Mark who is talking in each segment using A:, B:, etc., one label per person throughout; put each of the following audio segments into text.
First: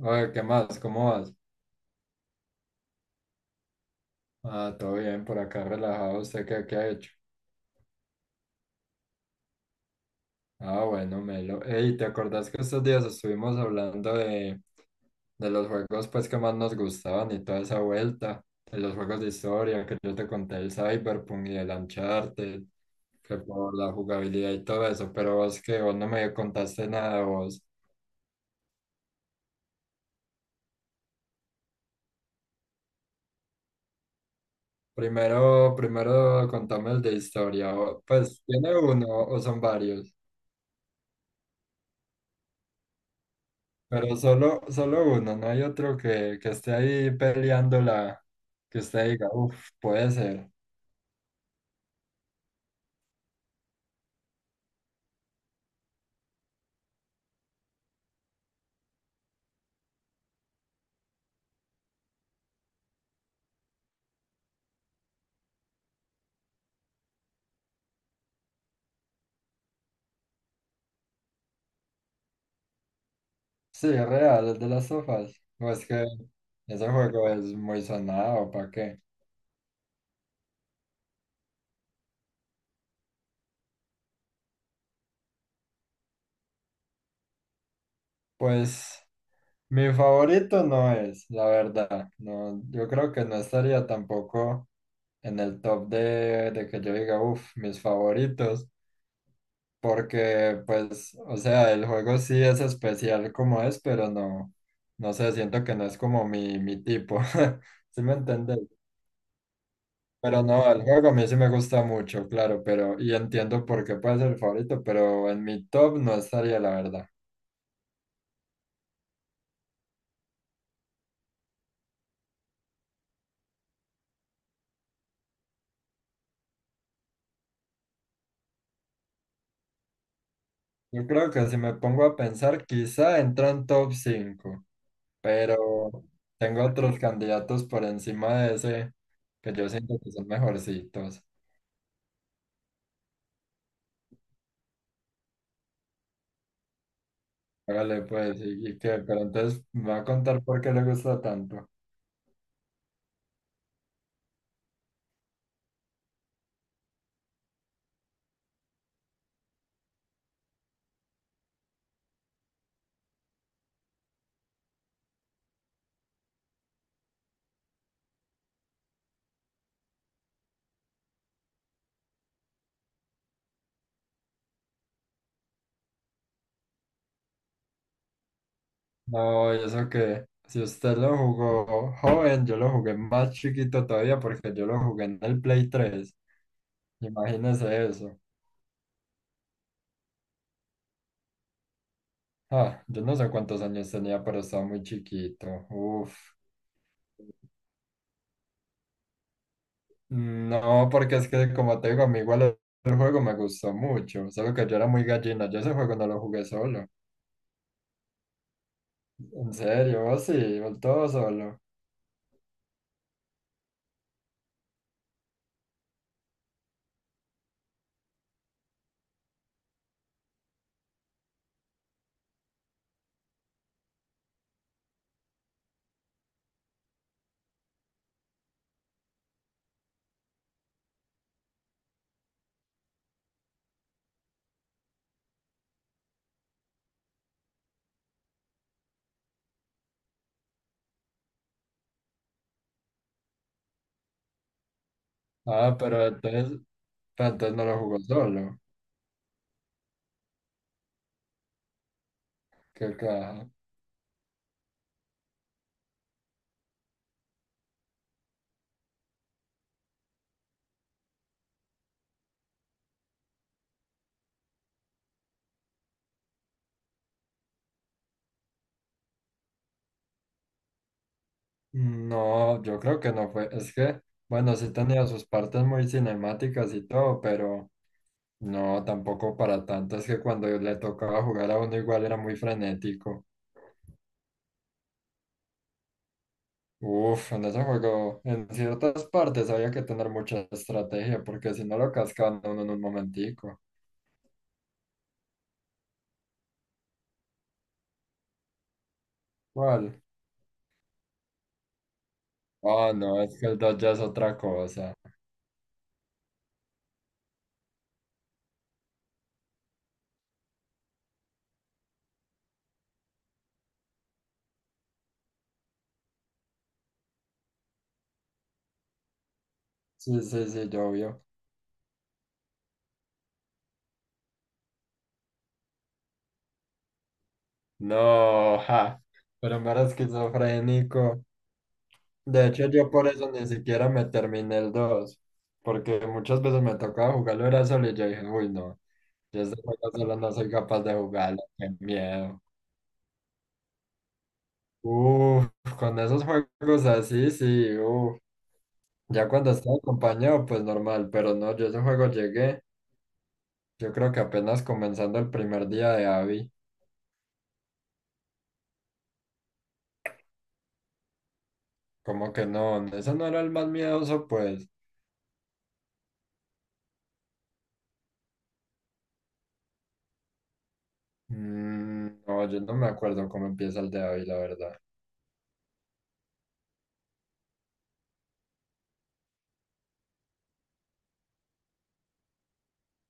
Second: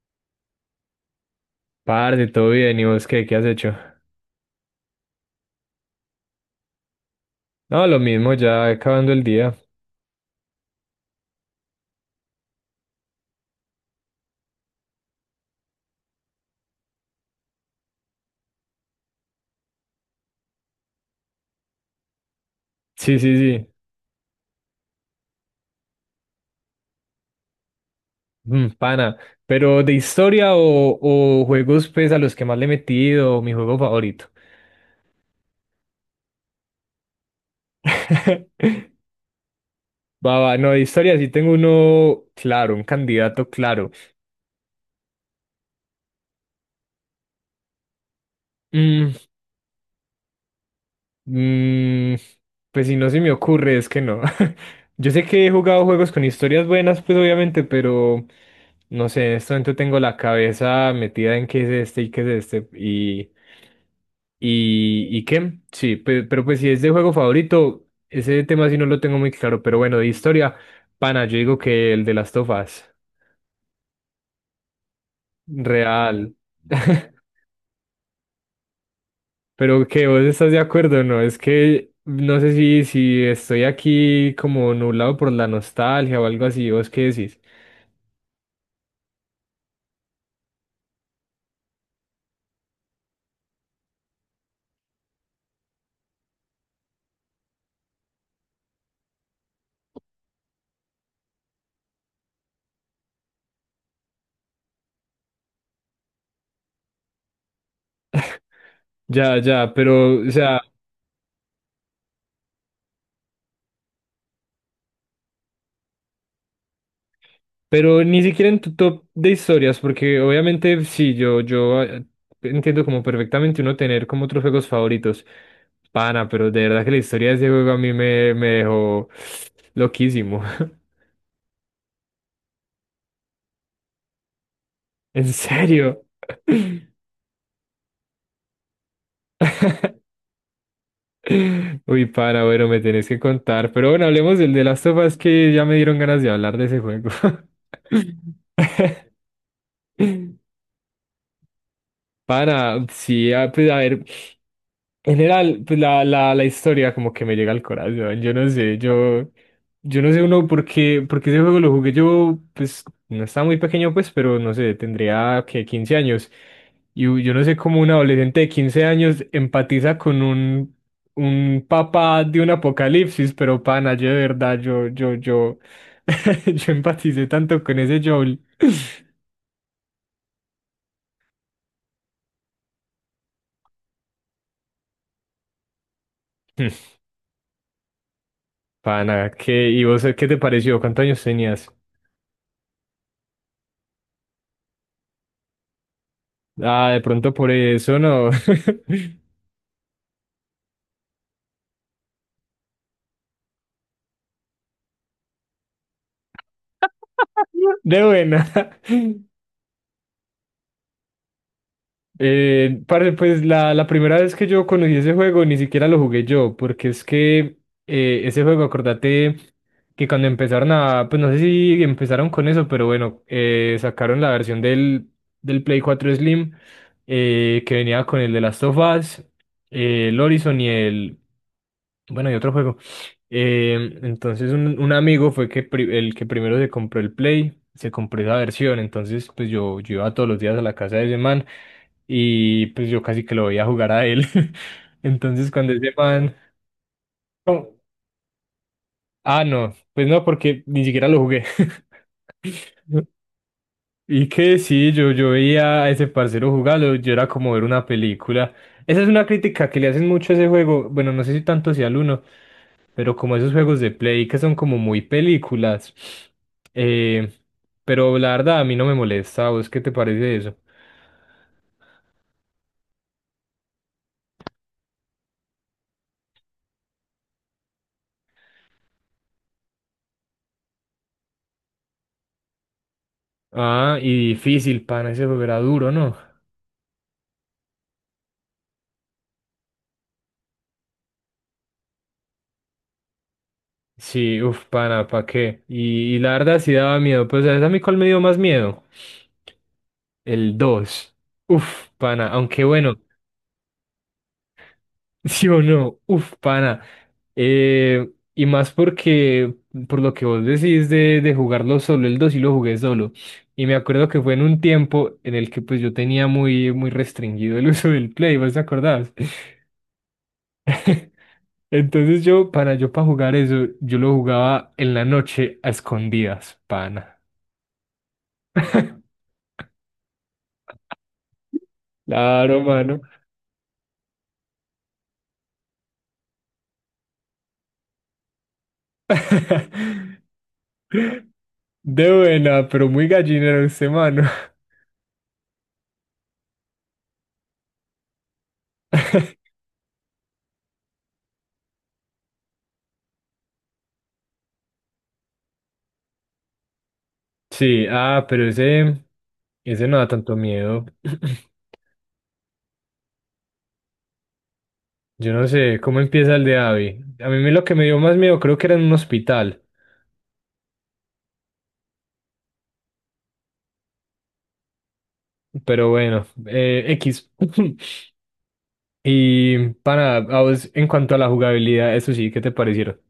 A: Oye, ¿qué más? ¿Cómo vas?
B: Parce, todo bien, ¿y vos qué, qué has hecho?
A: Ah, todo bien, por acá relajado. ¿Usted qué ha hecho?
B: No, lo mismo, ya acabando el día.
A: Ah, bueno, Melo. Ey, ¿te acordás que estos días estuvimos hablando de los juegos, pues, que más nos gustaban y toda esa vuelta? De los juegos de historia que yo te conté, el Cyberpunk y el Uncharted,
B: Sí, sí,
A: que
B: sí.
A: por la jugabilidad y todo eso, pero vos no me contaste nada, vos.
B: Pana. Pero de historia o juegos pues a los que más le he metido, mi juego favorito.
A: Primero contame el de historia. Pues, ¿tiene uno o son varios?
B: No, de historia sí tengo uno claro, un candidato claro.
A: Pero solo uno, ¿no hay otro que esté ahí peleándola, que usted
B: Mm,
A: diga, uff, puede ser?
B: mm, pues si no se me ocurre, es que no. Yo sé que he jugado juegos con historias buenas, pues obviamente, pero no sé, en este momento tengo la cabeza metida en qué es este y qué es este. Y qué? Sí, pero, pues si es de juego favorito, ese tema sí no lo tengo muy claro, pero bueno, de historia, pana, yo digo que el de las tofas,
A: Sí, es real, es de las sofás. Pues que
B: real.
A: ese juego es muy sonado, ¿para qué?
B: Pero que vos estás de acuerdo, ¿no? Es que no sé si estoy aquí como nublado por la nostalgia o algo así, ¿vos qué decís?
A: Pues mi favorito no es, la verdad. No, yo creo que no estaría tampoco en el top de que yo diga, uff, mis favoritos. Porque, pues, o sea, el juego sí es especial como es, pero no, no sé, siento que no es como mi tipo. ¿Sí me entiendes?
B: Ya, ya, pero, o
A: Pero
B: sea.
A: no, el juego a mí sí me gusta mucho, claro, pero, y entiendo por qué puede ser el favorito, pero en mi top no estaría, la verdad.
B: Pero ni siquiera en tu top de historias, porque obviamente sí, yo entiendo como perfectamente uno tener como otros juegos favoritos. Pana, pero de verdad que la historia de ese juego a mí me, me dejó loquísimo.
A: Yo creo que si me pongo a pensar, quizá entra en top 5,
B: En
A: pero
B: serio.
A: tengo otros candidatos por encima de ese que yo siento que son mejorcitos.
B: Uy, pana, bueno, me tenés que contar. Pero bueno, hablemos del de las of Us, que ya me dieron ganas de hablar de ese juego.
A: Hágale, pues, y qué, pero entonces me va a contar por qué le gusta tanto.
B: Pana, sí, ah, pues a ver, en general, pues la historia como que me llega al corazón, yo no sé, yo no sé uno por qué, porque ese juego lo jugué yo, pues no estaba muy pequeño pues, pero no sé, tendría que quince años, y yo no sé cómo un adolescente de 15 años empatiza con un papá de un apocalipsis, pero pana, yo de verdad, yo empaticé tanto con ese Joel.
A: No, y eso que si usted lo jugó joven, yo lo jugué más chiquito todavía porque yo lo jugué en el Play 3. Imagínese eso.
B: Pana, ¿qué? ¿Y vos qué te pareció? ¿Cuántos años tenías?
A: Ah, yo no sé cuántos años tenía, pero estaba muy chiquito. Uf.
B: Ah, de pronto por eso no.
A: No, porque es que, como te digo, a mí igual el juego me gustó mucho, solo que yo era muy gallina, yo ese juego no lo jugué solo.
B: De buena.
A: En serio, vos sí, vos todo solo.
B: Parce, pues la primera vez que yo conocí ese juego ni siquiera lo jugué yo, porque es que ese juego, acordate que cuando empezaron a, pues no sé si empezaron con eso, pero bueno, sacaron la versión del Play cuatro Slim, que venía con el de Last of Us, el Horizon bueno, y otro juego. Entonces un amigo fue que el que primero se compró el Play, se compró esa versión, entonces pues yo iba todos los días a la casa de ese man y pues yo casi que lo veía jugar a él. Entonces cuando
A: Ah,
B: ese
A: pero
B: man...
A: entonces, pero entonces no
B: no.
A: lo jugó solo.
B: Ah, no, pues no, porque ni siquiera lo jugué.
A: Que ca-
B: Y que sí, yo veía a ese parcero jugarlo, yo era como ver una película. Esa es una crítica que le hacen mucho a ese juego, bueno, no sé si tanto sea al uno. Pero como esos juegos de Play que son como muy películas. Eh, pero la verdad a mí no me molesta. ¿Vos qué te parece eso?
A: No, yo creo que no fue. Es que, bueno, sí tenía sus partes muy cinemáticas y todo, pero no, tampoco para tanto. Es que cuando le tocaba jugar a uno igual era muy frenético.
B: Ah, y difícil, pana, ese juego era duro, ¿no?
A: Uf, en ese juego, en ciertas partes había que tener mucha estrategia, porque si no lo cascaban a uno en un momentico.
B: Sí, uff, pana, ¿pa' qué? Y la verdad sí daba miedo. Pues, ¿sabes a mí cuál me dio más miedo?
A: ¿Cuál?
B: El dos. Uff, pana, aunque
A: Ah,
B: bueno.
A: no, es que el dos ya es otra cosa.
B: ¿Sí o no? Uf, pana. Eh, y más porque, por lo que vos decís de jugarlo solo, el 2 sí lo jugué solo. Y me acuerdo que fue en un tiempo en el que pues yo tenía muy restringido el uso del Play, ¿vos te acordás?
A: Sí, sí, sí, yo obvio.
B: Entonces yo, pana, yo para jugar eso, yo lo jugaba en la noche a escondidas, pana.
A: No, ja, pero me era esquizofrénico. De
B: Claro,
A: hecho, yo
B: mano.
A: por eso ni siquiera me terminé el dos, porque muchas veces me tocaba jugarlo era solo y yo dije, uy, no, yo este juego solo no soy capaz de jugarlo, qué
B: De
A: miedo.
B: buena, pero muy gallinero ese mano.
A: Uf, con esos juegos así, sí, uf. Ya cuando estaba acompañado, pues normal, pero no, yo ese juego llegué, yo creo que apenas comenzando el primer día de Abby,
B: Sí, ah, pero ese no da tanto miedo.
A: como que no, ese no era el más miedoso, pues.
B: Yo no sé, ¿cómo empieza el de Abby? A mí lo que me dio más miedo creo que era en un hospital,
A: Mm, no, yo no me acuerdo cómo empieza el de Abby, la verdad.
B: pero bueno, X. Y para, a vos, en cuanto a la jugabilidad, eso sí, ¿qué te parecieron?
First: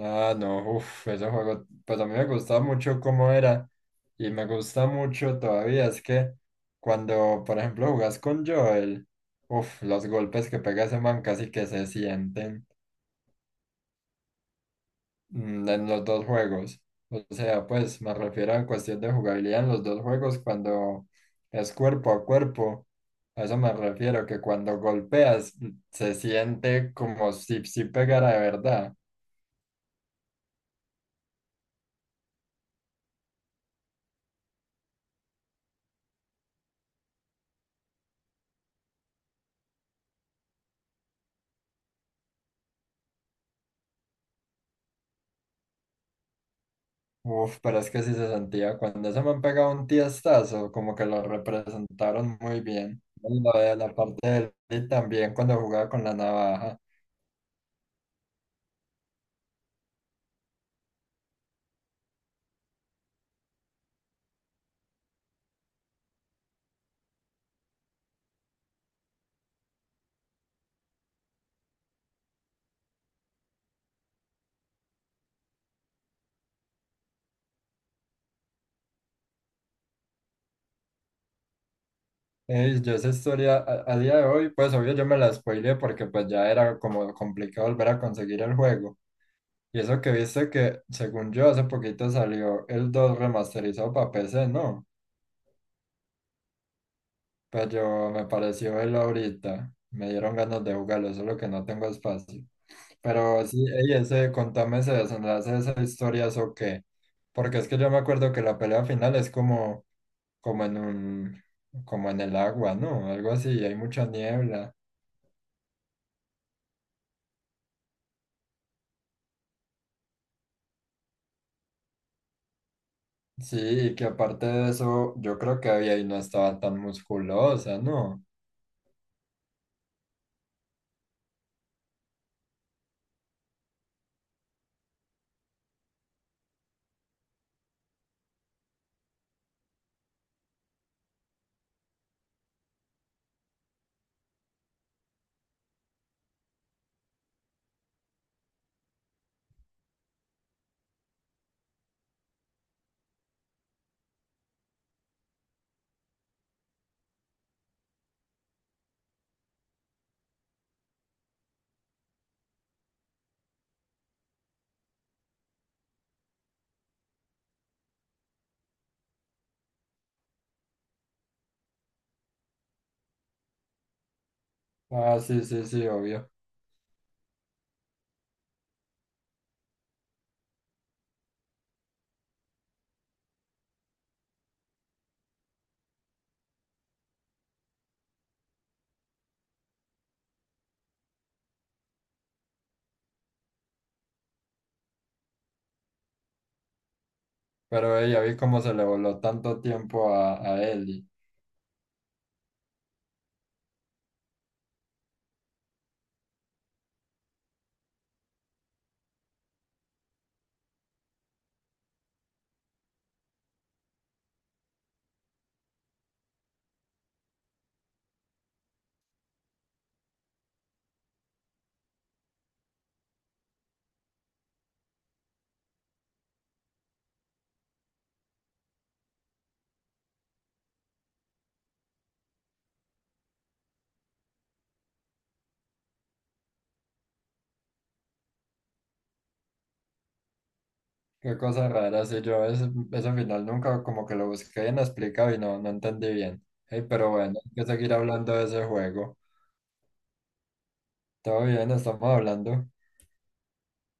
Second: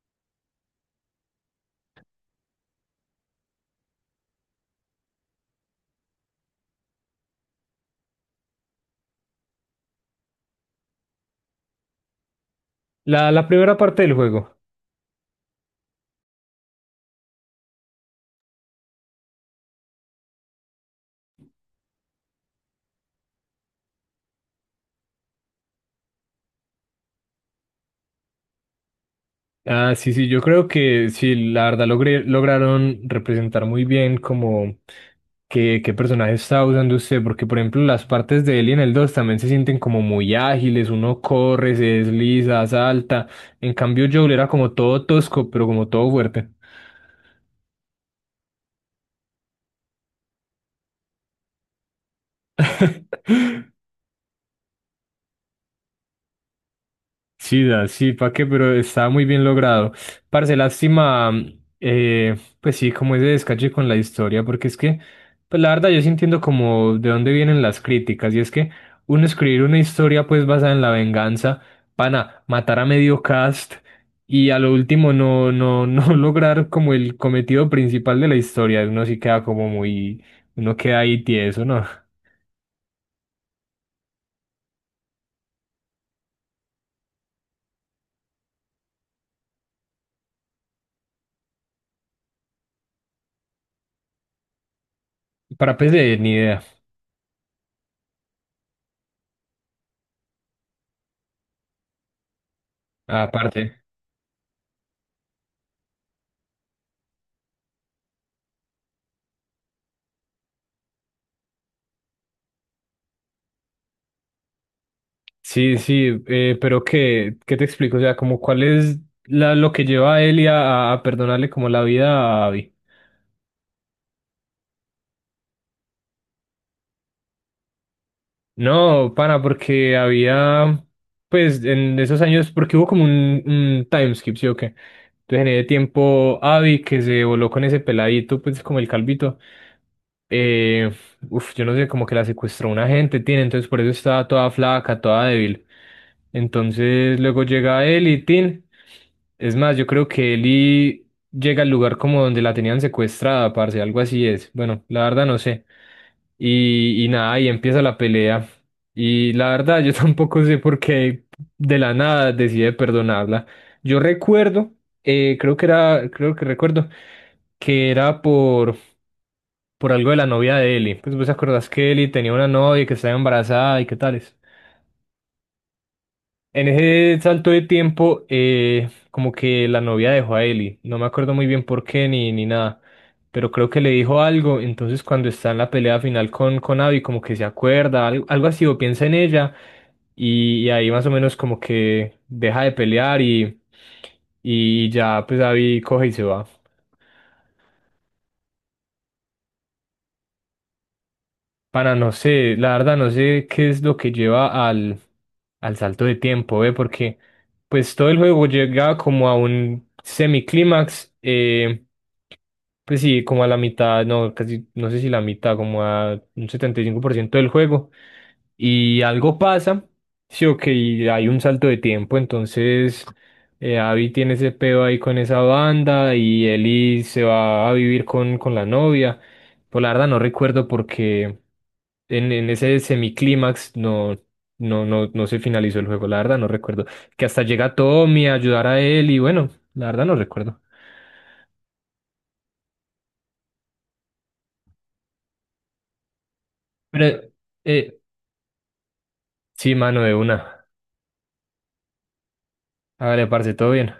A: Ah, no, uff, ese juego, pues a mí me gustaba mucho cómo era y me gusta mucho todavía. Es que cuando, por ejemplo, jugás con Joel, uff, los golpes que pega ese man casi que se sienten,
B: La primera parte del juego.
A: mm, en los dos juegos. O sea, pues me refiero a cuestión de jugabilidad en los dos juegos cuando es cuerpo a cuerpo. A eso me refiero, que cuando golpeas se siente como si pegara de verdad.
B: Ah, sí, sí, yo creo que sí, la verdad lograron representar muy bien como qué personaje está usando usted, porque por ejemplo las partes de él y en el 2 también se sienten como muy ágiles, uno corre, se desliza, salta, en cambio Joel era como todo tosco, pero como todo fuerte.
A: Uf, pero es que sí se sentía cuando ese han pegado un tiestazo, como que lo representaron muy bien. Y lo de la parte del y también cuando jugaba con la navaja.
B: Chida, sí, ¿para qué? Pero está muy bien logrado. Parce, lástima, pues sí, como ese descache con la historia, porque es que, pues la verdad yo sí entiendo como de dónde vienen las críticas, y es que uno escribir una historia pues basada en la venganza, pana, matar a medio cast y a lo último no lograr como el cometido principal de la historia, uno sí queda como muy, uno queda ahí tieso, ¿no?
A: Ey, yo esa historia a día de hoy, pues obvio yo me la spoileé, porque pues ya era como complicado volver a conseguir el juego. Y eso que viste que, según yo, hace poquito salió el 2 remasterizado para PC, ¿no?
B: Para PC, ni idea,
A: Pero yo me pareció el ahorita. Me dieron ganas de jugarlo, solo que no tengo espacio. Pero sí,
B: aparte.
A: ey, ese, contame ese desenlace de esa historia, ¿eso qué? Porque es que yo me acuerdo que la pelea final es como, como en un, como en el agua, ¿no? Algo así, hay mucha niebla.
B: Sí, sí, pero ¿qué, qué te explico? O sea, como cuál es la, lo que lleva a Elia a perdonarle como la vida a Abby.
A: Sí, y que aparte de eso, yo creo que ella ahí no estaba tan musculosa, ¿no?
B: No, pana, porque había, pues en esos años, porque hubo como un time, ¿sí o qué? Entonces en ese tiempo, Abby, que se voló con ese peladito, pues como el calvito, eh, uf, yo no sé, como que la secuestró una gente, tiene, entonces por eso estaba toda flaca, toda débil. Entonces luego llega él y Tin. Es más, yo creo que Eli llega al lugar como donde la tenían secuestrada, parce, algo así es. Bueno, la verdad no sé. Y nada, ahí empieza la pelea. Y la verdad, yo tampoco sé por qué de la nada decide perdonarla. Yo recuerdo, creo que era, creo que recuerdo que era por algo de la novia de Ellie. Pues vos acordás que Ellie tenía una novia que estaba embarazada y qué tales.
A: Ah, sí, sí, sí, obvio.
B: En ese salto de tiempo, como que la novia dejó a Ellie. No me acuerdo muy bien por qué ni nada, pero creo que le dijo algo. Entonces, cuando está en la pelea final con Abby, como que se acuerda, algo, así, o piensa en ella, y ahí más o menos como que deja de pelear y ya, pues Abby coge y se va.
A: Pero ella vi cómo se le voló tanto tiempo a Ellie.
B: Para no sé, la verdad no sé qué es lo que lleva al, al salto de tiempo, ¿ve? Porque pues todo el juego llega como a un semiclímax, pues sí, como a la mitad, no, casi, no sé si la mitad, como a un 75% del juego, y algo pasa, sí, ok, y hay un salto de tiempo, entonces Abby tiene ese pedo ahí con esa banda y Ellie se va a vivir con la novia. Pues la verdad no recuerdo porque en ese semiclímax no se finalizó el juego, la verdad no recuerdo. Que hasta llega Tommy a ayudar a él y bueno, la verdad no recuerdo.
A: Qué cosa rara. Sí, yo ese final nunca como que lo busqué bien explicado y no, no entendí bien. Ey, pero
B: Pero
A: bueno, hay que seguir
B: eh,
A: hablando de ese juego.
B: sí, mano de una.
A: Todo bien, estamos hablando.
B: Hágale, parce, todo bien.